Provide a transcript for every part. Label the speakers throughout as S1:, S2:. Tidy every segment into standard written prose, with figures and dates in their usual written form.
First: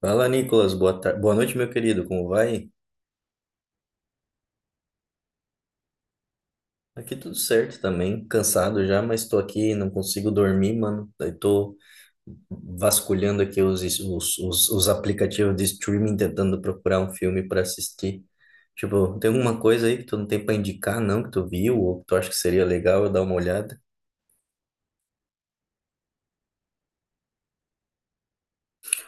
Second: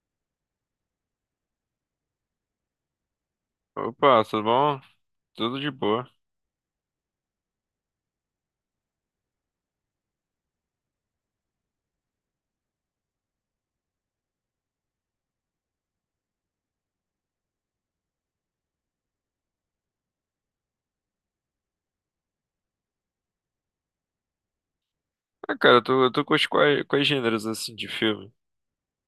S1: Fala, Nicolas. Boa tarde. Boa noite, meu querido. Como vai?
S2: Opa, tudo bom? Tudo de boa.
S1: Aqui tudo certo também. Cansado já, mas tô aqui, não consigo dormir, mano. Daí tô vasculhando aqui os aplicativos de streaming tentando procurar um filme pra assistir. Tipo, tem alguma coisa aí que tu não tem pra indicar, não, que tu viu ou que tu acha que seria legal eu dar uma olhada?
S2: Ah, cara, eu tô com quais gêneros assim de filme?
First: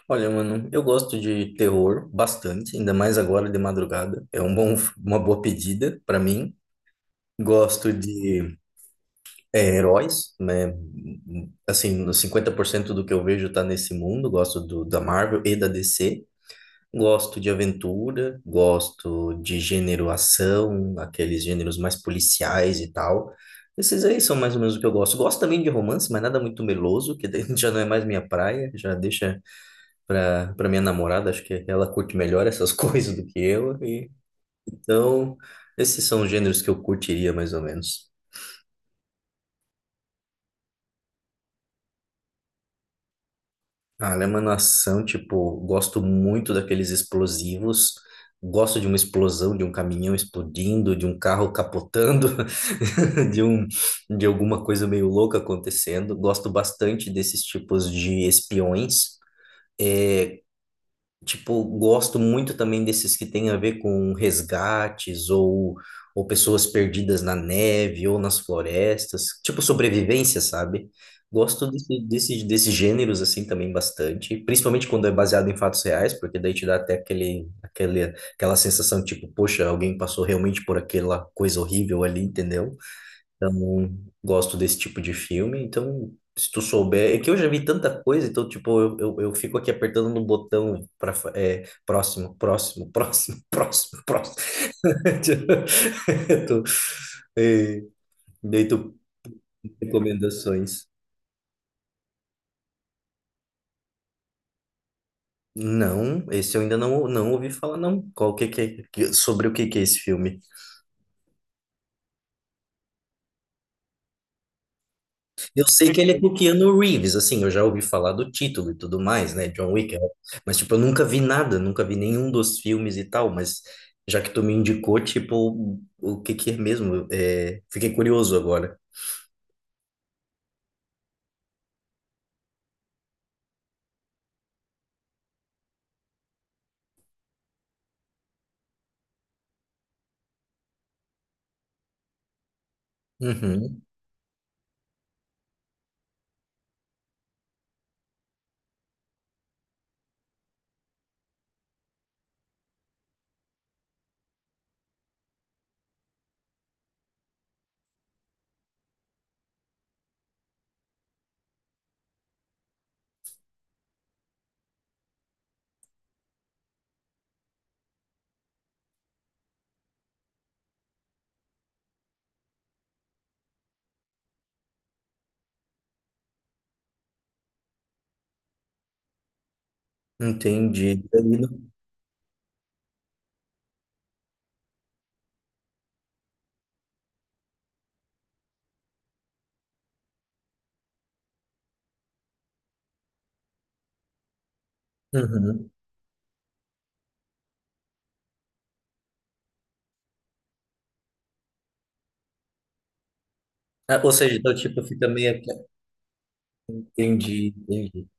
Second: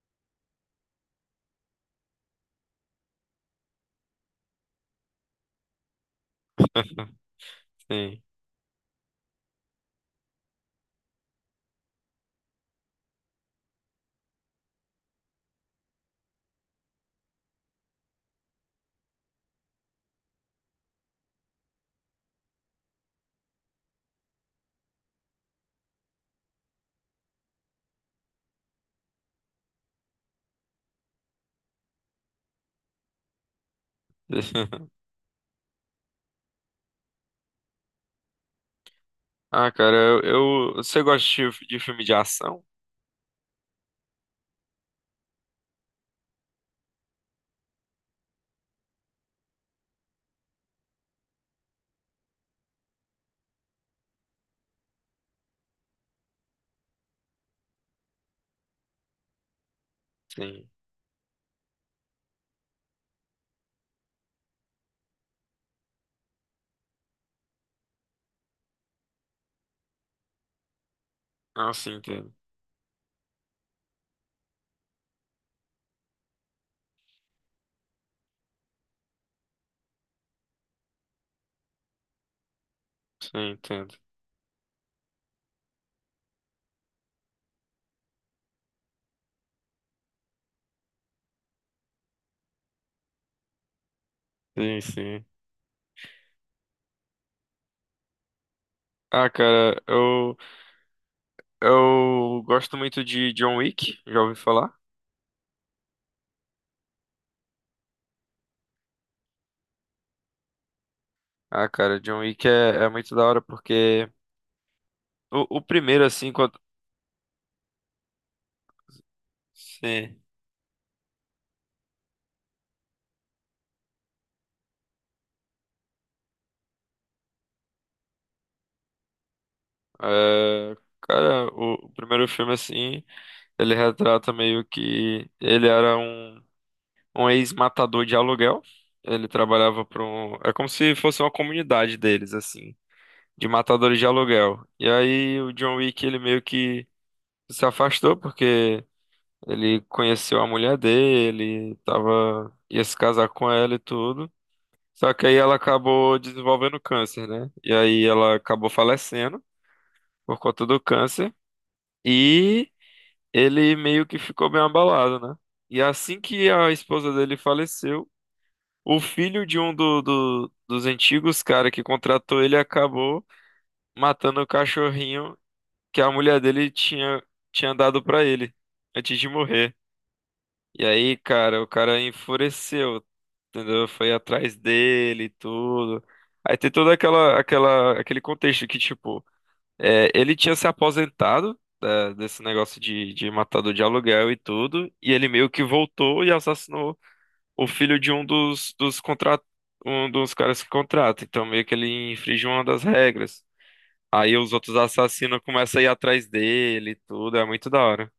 S1: Olha, mano, eu gosto de terror bastante, ainda mais agora de madrugada. Uma boa pedida pra mim. Gosto
S2: Sim.
S1: de heróis, né? Assim, no 50% do que eu vejo tá nesse mundo. Gosto da Marvel e da DC. Gosto de aventura, gosto de gênero ação, aqueles gêneros mais policiais e tal. Esses aí são mais ou menos o que eu gosto. Gosto também de romance, mas nada muito meloso, que daí já não é mais minha praia, já deixa pra minha namorada, acho que ela curte melhor essas coisas do que eu. E então, esses são os gêneros que eu curtiria mais ou menos.
S2: Ah, cara, você gosta de, de filme de ação?
S1: Ah, Ela é uma Nação, tipo, gosto muito daqueles explosivos, gosto de uma explosão, de um caminhão explodindo, de um carro capotando, de um, de alguma coisa meio louca acontecendo. Gosto bastante desses tipos de espiões.
S2: Sim.
S1: Tipo, gosto muito também desses que têm a ver com resgates ou pessoas perdidas na neve ou nas florestas, tipo sobrevivência, sabe? Gosto
S2: Ah, sim,
S1: desse,
S2: entendo.
S1: desse, desses gêneros assim também bastante, principalmente quando é baseado em fatos reais, porque daí te dá até aquela sensação tipo, poxa, alguém passou realmente por aquela coisa horrível ali, entendeu?
S2: Sim,
S1: Então,
S2: entendo.
S1: gosto desse tipo de filme. Então, se tu souber, é que eu já vi tanta coisa, então, tipo, eu fico aqui apertando no botão para próximo, próximo, próximo, próximo, próximo.
S2: Sim, sim.
S1: Tipo, e, daí tu
S2: Ah, cara, eu,
S1: recomendações.
S2: eu gosto muito de John Wick, já ouvi falar?
S1: Não, esse eu ainda não, não ouvi falar, não. Qual que, é, que- Sobre o que que é esse filme?
S2: Ah, cara, John Wick é muito da hora porque o
S1: Eu sei que
S2: primeiro,
S1: ele é com
S2: assim,
S1: o
S2: quando.
S1: Keanu Reeves, assim, eu já ouvi falar do título e tudo mais, né? John Wick, é.
S2: Sim.
S1: Mas tipo, eu nunca vi nada, nunca vi nenhum dos filmes e tal, mas já que tu me indicou, tipo, o que que é mesmo? É, fiquei curioso agora.
S2: É, cara, o primeiro filme, assim. Ele retrata meio que ele era um ex-matador de aluguel. Ele trabalhava para um. É como se fosse uma comunidade deles, assim, de
S1: Uhum,
S2: matadores de aluguel. E aí o John Wick, ele meio que se afastou porque ele conheceu a mulher dele, tava, ia se casar com ela e tudo. Só que aí ela acabou desenvolvendo câncer, né? E aí ela acabou falecendo por conta do câncer. E. ele meio que ficou bem abalado, né? E assim que a esposa dele faleceu, o filho de dos antigos cara que contratou ele acabou matando o cachorrinho que a mulher dele tinha dado pra ele antes de morrer. E
S1: entendi.
S2: aí,
S1: Aí
S2: cara, o
S1: no-
S2: cara enfureceu, entendeu? Foi atrás dele e tudo. Aí tem toda aquele contexto que, tipo, é, ele tinha se aposentado desse negócio de matador de aluguel e tudo, e ele meio que
S1: Uhum.
S2: voltou e assassinou o filho dos um dos caras que contrata. Então meio que ele infringiu uma das regras.
S1: Ah, ou seja,
S2: Aí
S1: então,
S2: os outros
S1: tipo, fica meio...
S2: assassinos
S1: aqui-
S2: começam a ir atrás dele e tudo, é
S1: Entendi,
S2: muito da
S1: entendi.
S2: hora.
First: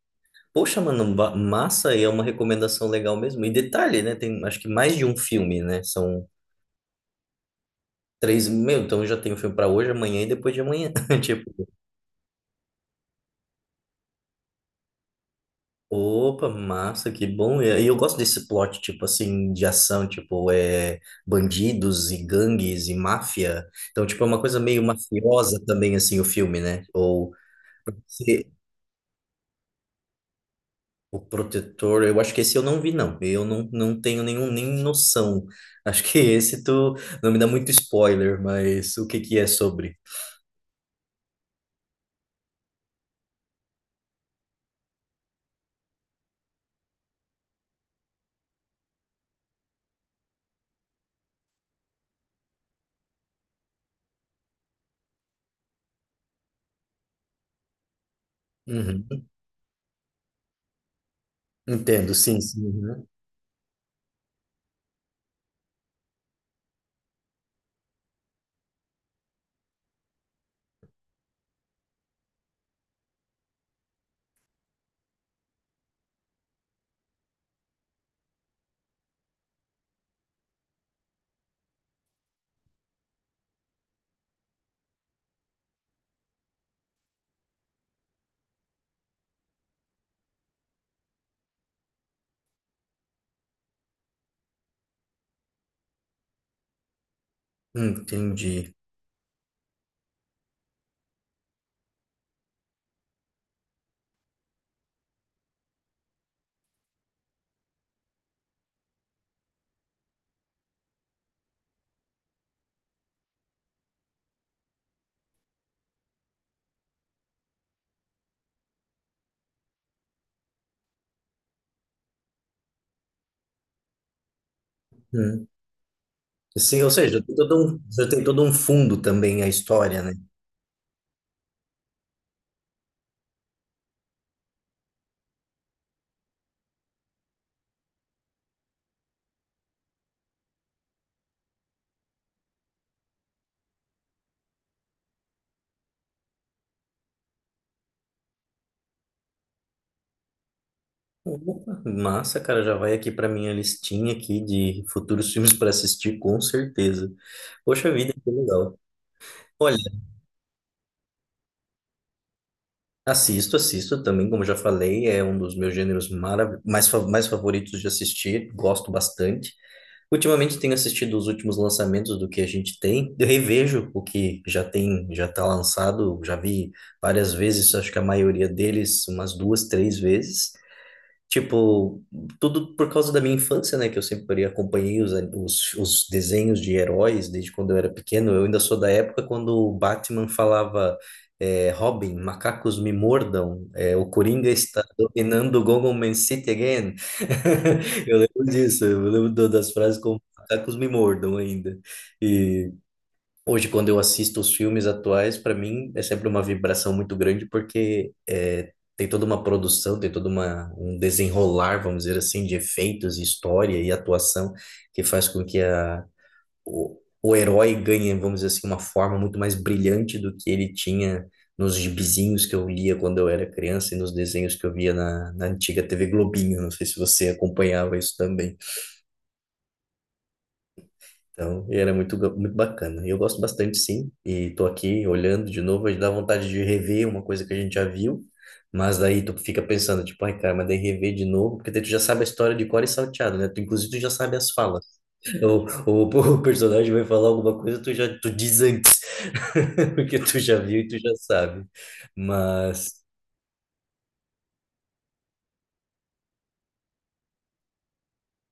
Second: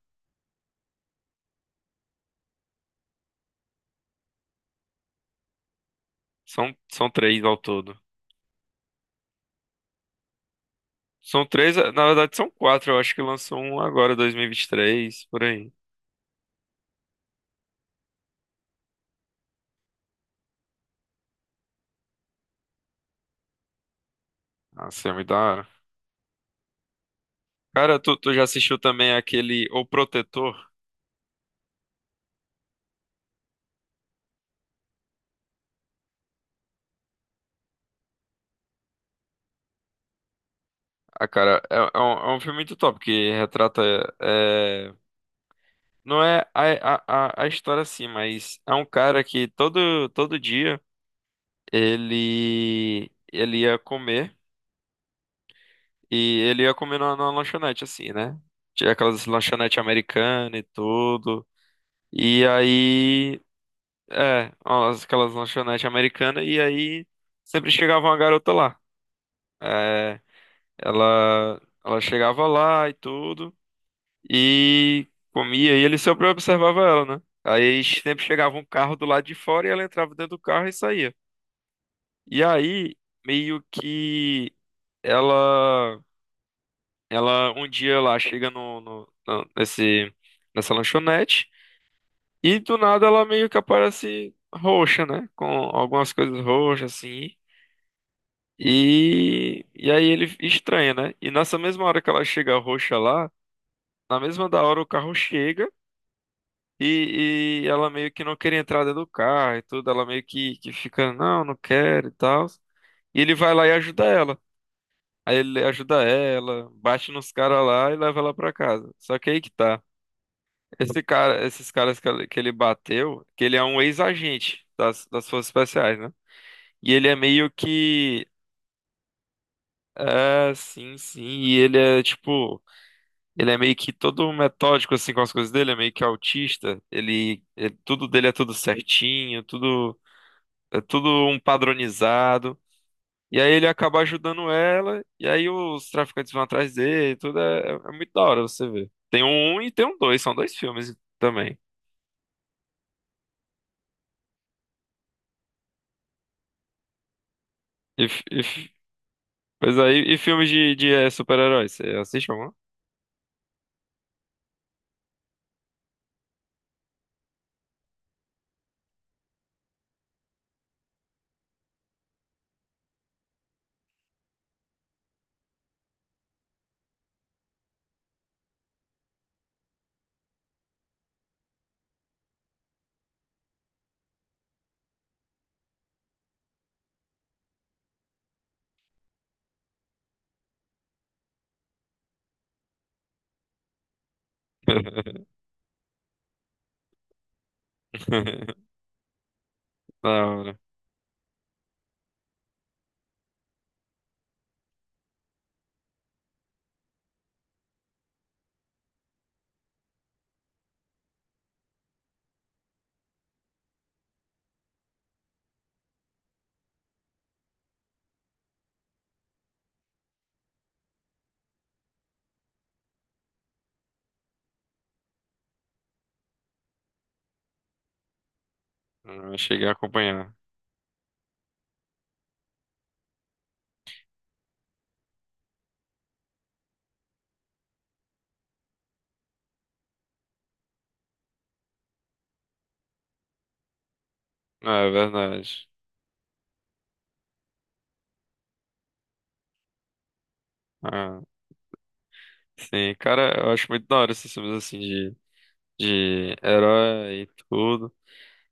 S1: Poxa, mano, massa, e é uma recomendação legal mesmo. E detalhe, né? Tem, acho que mais de um filme, né? São
S2: São, são três ao todo.
S1: três... Meu, então já tem o filme pra hoje, amanhã e depois de amanhã.
S2: São três, é, na verdade são quatro, eu acho que lançou um agora, 2023, por aí.
S1: Opa, massa, que bom. E eu gosto desse plot, tipo assim, de ação, tipo, é bandidos e gangues e máfia. Então, tipo, é uma coisa meio
S2: Nossa, é muito da
S1: mafiosa
S2: hora.
S1: também, assim, o filme, né? Ou
S2: Cara, tu já
S1: se-
S2: assistiu também aquele O Protetor?
S1: O Protetor, eu acho que esse eu não vi, não. Eu não, não tenho nenhum, nem noção. Acho que esse tu não me dá muito spoiler, mas o que que é sobre?
S2: Ah, cara, é um filme muito top que retrata. É, não é a história assim, mas é um cara que todo dia ele ia comer e ele ia comer numa lanchonete, assim, né? Tinha
S1: Uhum.
S2: aquelas lanchonetes americanas e tudo.
S1: Entendo, sim,
S2: E
S1: sim. Uhum.
S2: aí. É, aquelas lanchonetes americanas e aí sempre chegava uma garota lá. É, ela chegava lá e tudo. E comia, e ele sempre observava ela, né? Aí sempre chegava um carro do lado de fora e ela entrava dentro do carro e saía. E aí, meio que ela, ela um dia lá chega nesse, nessa lanchonete e do nada ela meio que aparece roxa, né? Com algumas coisas roxas assim.
S1: Entendi.
S2: E aí ele estranha, né? E nessa mesma hora que ela chega roxa lá, na mesma da hora o carro chega. E ela meio que não queria entrar dentro do carro e tudo. Ela meio que fica, não, não quero e tal. E ele vai lá e ajuda ela. Aí ele ajuda ela, bate nos caras lá e leva ela pra casa. Só que aí que tá. Esse cara, esses caras que ele bateu, que ele é um ex-agente das Forças
S1: Hum.
S2: Especiais, né?
S1: Sim, ou
S2: E ele é
S1: seja, tem
S2: meio
S1: todo um, já tem
S2: que.
S1: todo um fundo também a história, né?
S2: É, sim, sim. E ele é tipo. Ele é meio que todo metódico assim com as coisas dele, é meio que autista. Ele, tudo dele é tudo certinho, tudo É tudo um padronizado. E aí ele acaba ajudando ela, e aí os traficantes vão atrás dele, tudo é, é muito da hora você ver. Tem um um e tem um dois, são dois filmes também.
S1: Opa, massa, cara, já vai aqui pra minha listinha aqui de futuros filmes para assistir, com certeza. Poxa
S2: E,
S1: vida,
S2: f-
S1: que
S2: e f-
S1: legal. Olha,
S2: e filmes de super-heróis, você assiste algum?
S1: assisto, assisto também, como já falei, é um dos meus gêneros mais favoritos de assistir, gosto bastante. Ultimamente tenho assistido os últimos lançamentos do que a gente tem, eu revejo o que já tem, já está lançado, já vi várias vezes, acho que a maioria deles umas duas, três vezes. Tipo, tudo por causa da minha infância, né? Que eu sempre acompanhei os desenhos de heróis desde quando eu era pequeno. Eu ainda sou da época quando o Batman falava, é, Robin, macacos me mordam, é, o Coringa está dominando Gotham City again. Eu lembro disso, eu lembro das frases
S2: Da
S1: como
S2: hora.
S1: macacos me mordam ainda. E hoje, quando eu assisto os filmes atuais, para mim é sempre uma vibração muito grande, porque é, tem toda uma produção, tem todo uma, um desenrolar, vamos dizer assim, de efeitos, história e atuação, que faz com que o herói ganhe, vamos dizer assim, uma forma muito mais brilhante do que ele tinha nos gibizinhos que eu lia quando eu era criança e nos desenhos que eu via na antiga TV Globinho. Não sei se você acompanhava isso também.
S2: Ah, cheguei a acompanhar.
S1: Então, e era muito, muito bacana. E eu gosto bastante, sim. E tô aqui olhando de novo, aí dá vontade de rever uma coisa que a gente já viu. Mas daí tu fica pensando, tipo, ai, cara, mas daí rever de novo, porque daí tu já sabe a história de cor e salteado, né? Tu, inclusive, tu já sabe as
S2: Ah,
S1: falas.
S2: é verdade.
S1: O personagem vai falar alguma coisa, tu já tu diz antes, porque tu já viu e tu já
S2: Ah,
S1: sabe.
S2: sim,
S1: Mas,
S2: cara, eu acho muito da hora esses filmes assim de herói e tudo.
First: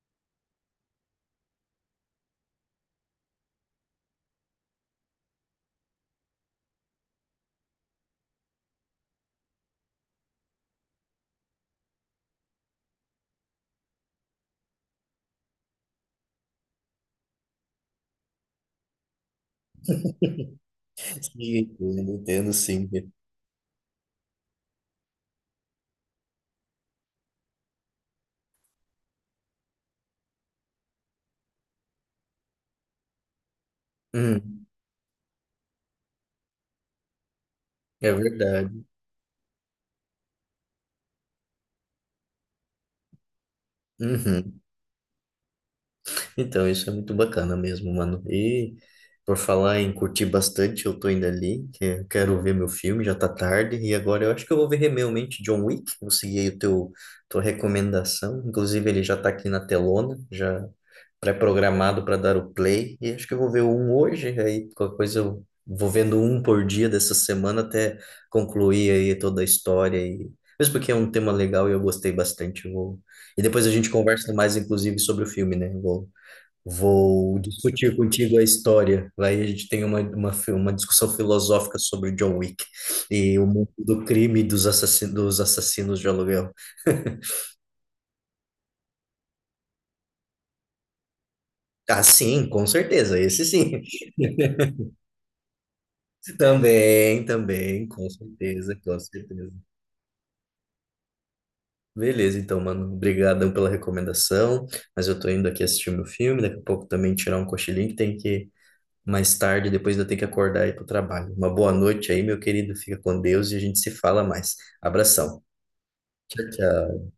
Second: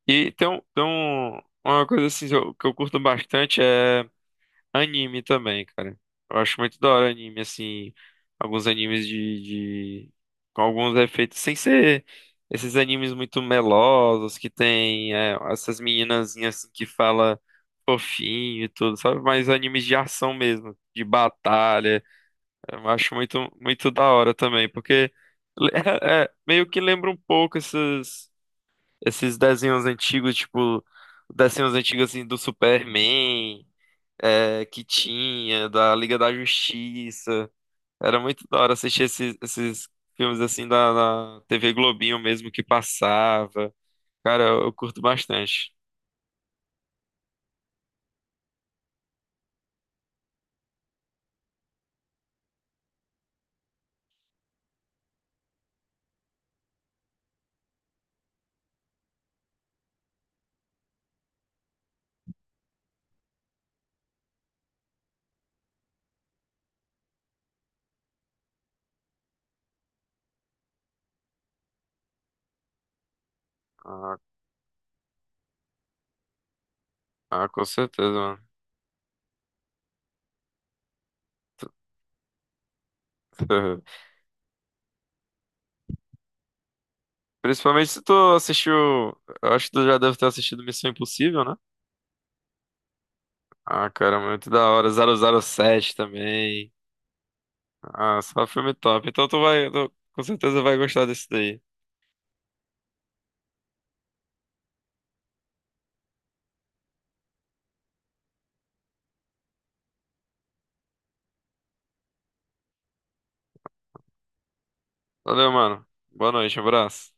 S2: E tem, tem uma coisa assim que eu curto bastante é anime também, cara. Eu acho muito da hora anime, assim. Alguns animes de, de- com alguns efeitos. Sem ser esses animes muito melosos que tem é, essas meninazinhas assim, que fala fofinho e tudo, sabe? Mas animes de ação mesmo, de
S1: sim,
S2: batalha.
S1: eu entendo,
S2: Eu
S1: sim.
S2: acho muito da hora também, porque é- é, meio que lembra um pouco esses desenhos antigos, tipo. Desenhos antigos assim do Superman
S1: Hum,
S2: é, que tinha, da Liga da Justiça.
S1: é
S2: Era muito da
S1: verdade.
S2: hora assistir esses filmes assim da TV Globinho mesmo que passava. Cara,
S1: Uhum.
S2: eu curto bastante.
S1: Então, isso é muito bacana mesmo, mano. E por falar em curtir bastante, eu tô indo ali, que eu quero ver meu filme, já tá tarde, e agora eu acho que eu vou ver realmente John Wick, vou seguir aí o tua recomendação. Inclusive, ele já tá aqui na telona, já pré-programado para dar o play, e acho que eu vou ver um hoje, aí qualquer coisa eu vou vendo um por dia dessa semana até concluir aí toda a história, e mesmo porque é um tema legal e eu gostei bastante, eu vou... E depois a gente
S2: Ah,
S1: conversa mais, inclusive, sobre o filme, né? Vou
S2: ah, com
S1: discutir
S2: certeza,
S1: contigo a
S2: mano.
S1: história. Lá a gente tem uma discussão filosófica sobre John Wick e o mundo do crime e dos assassinos de aluguel.
S2: Principalmente se tu assistiu. Eu acho que tu já deve ter assistido Missão Impossível, né?
S1: Ah, sim, com certeza, esse sim.
S2: Ah, cara, muito da hora. 007 também.
S1: Também, também, com
S2: Ah, só filme
S1: certeza, com
S2: top. Então tu
S1: certeza.
S2: vai, tu com certeza vai gostar desse daí.
S1: Beleza, então, mano, obrigadão pela recomendação, mas eu tô indo aqui assistir meu filme, daqui a pouco também tirar um cochilinho que tem que mais tarde, depois eu tenho que acordar e ir para o trabalho. Uma boa noite aí, meu querido. Fica com Deus e a gente se fala mais. Abração.
S2: Valeu, mano. Boa
S1: Tchau,
S2: noite,
S1: tchau.
S2: abraço.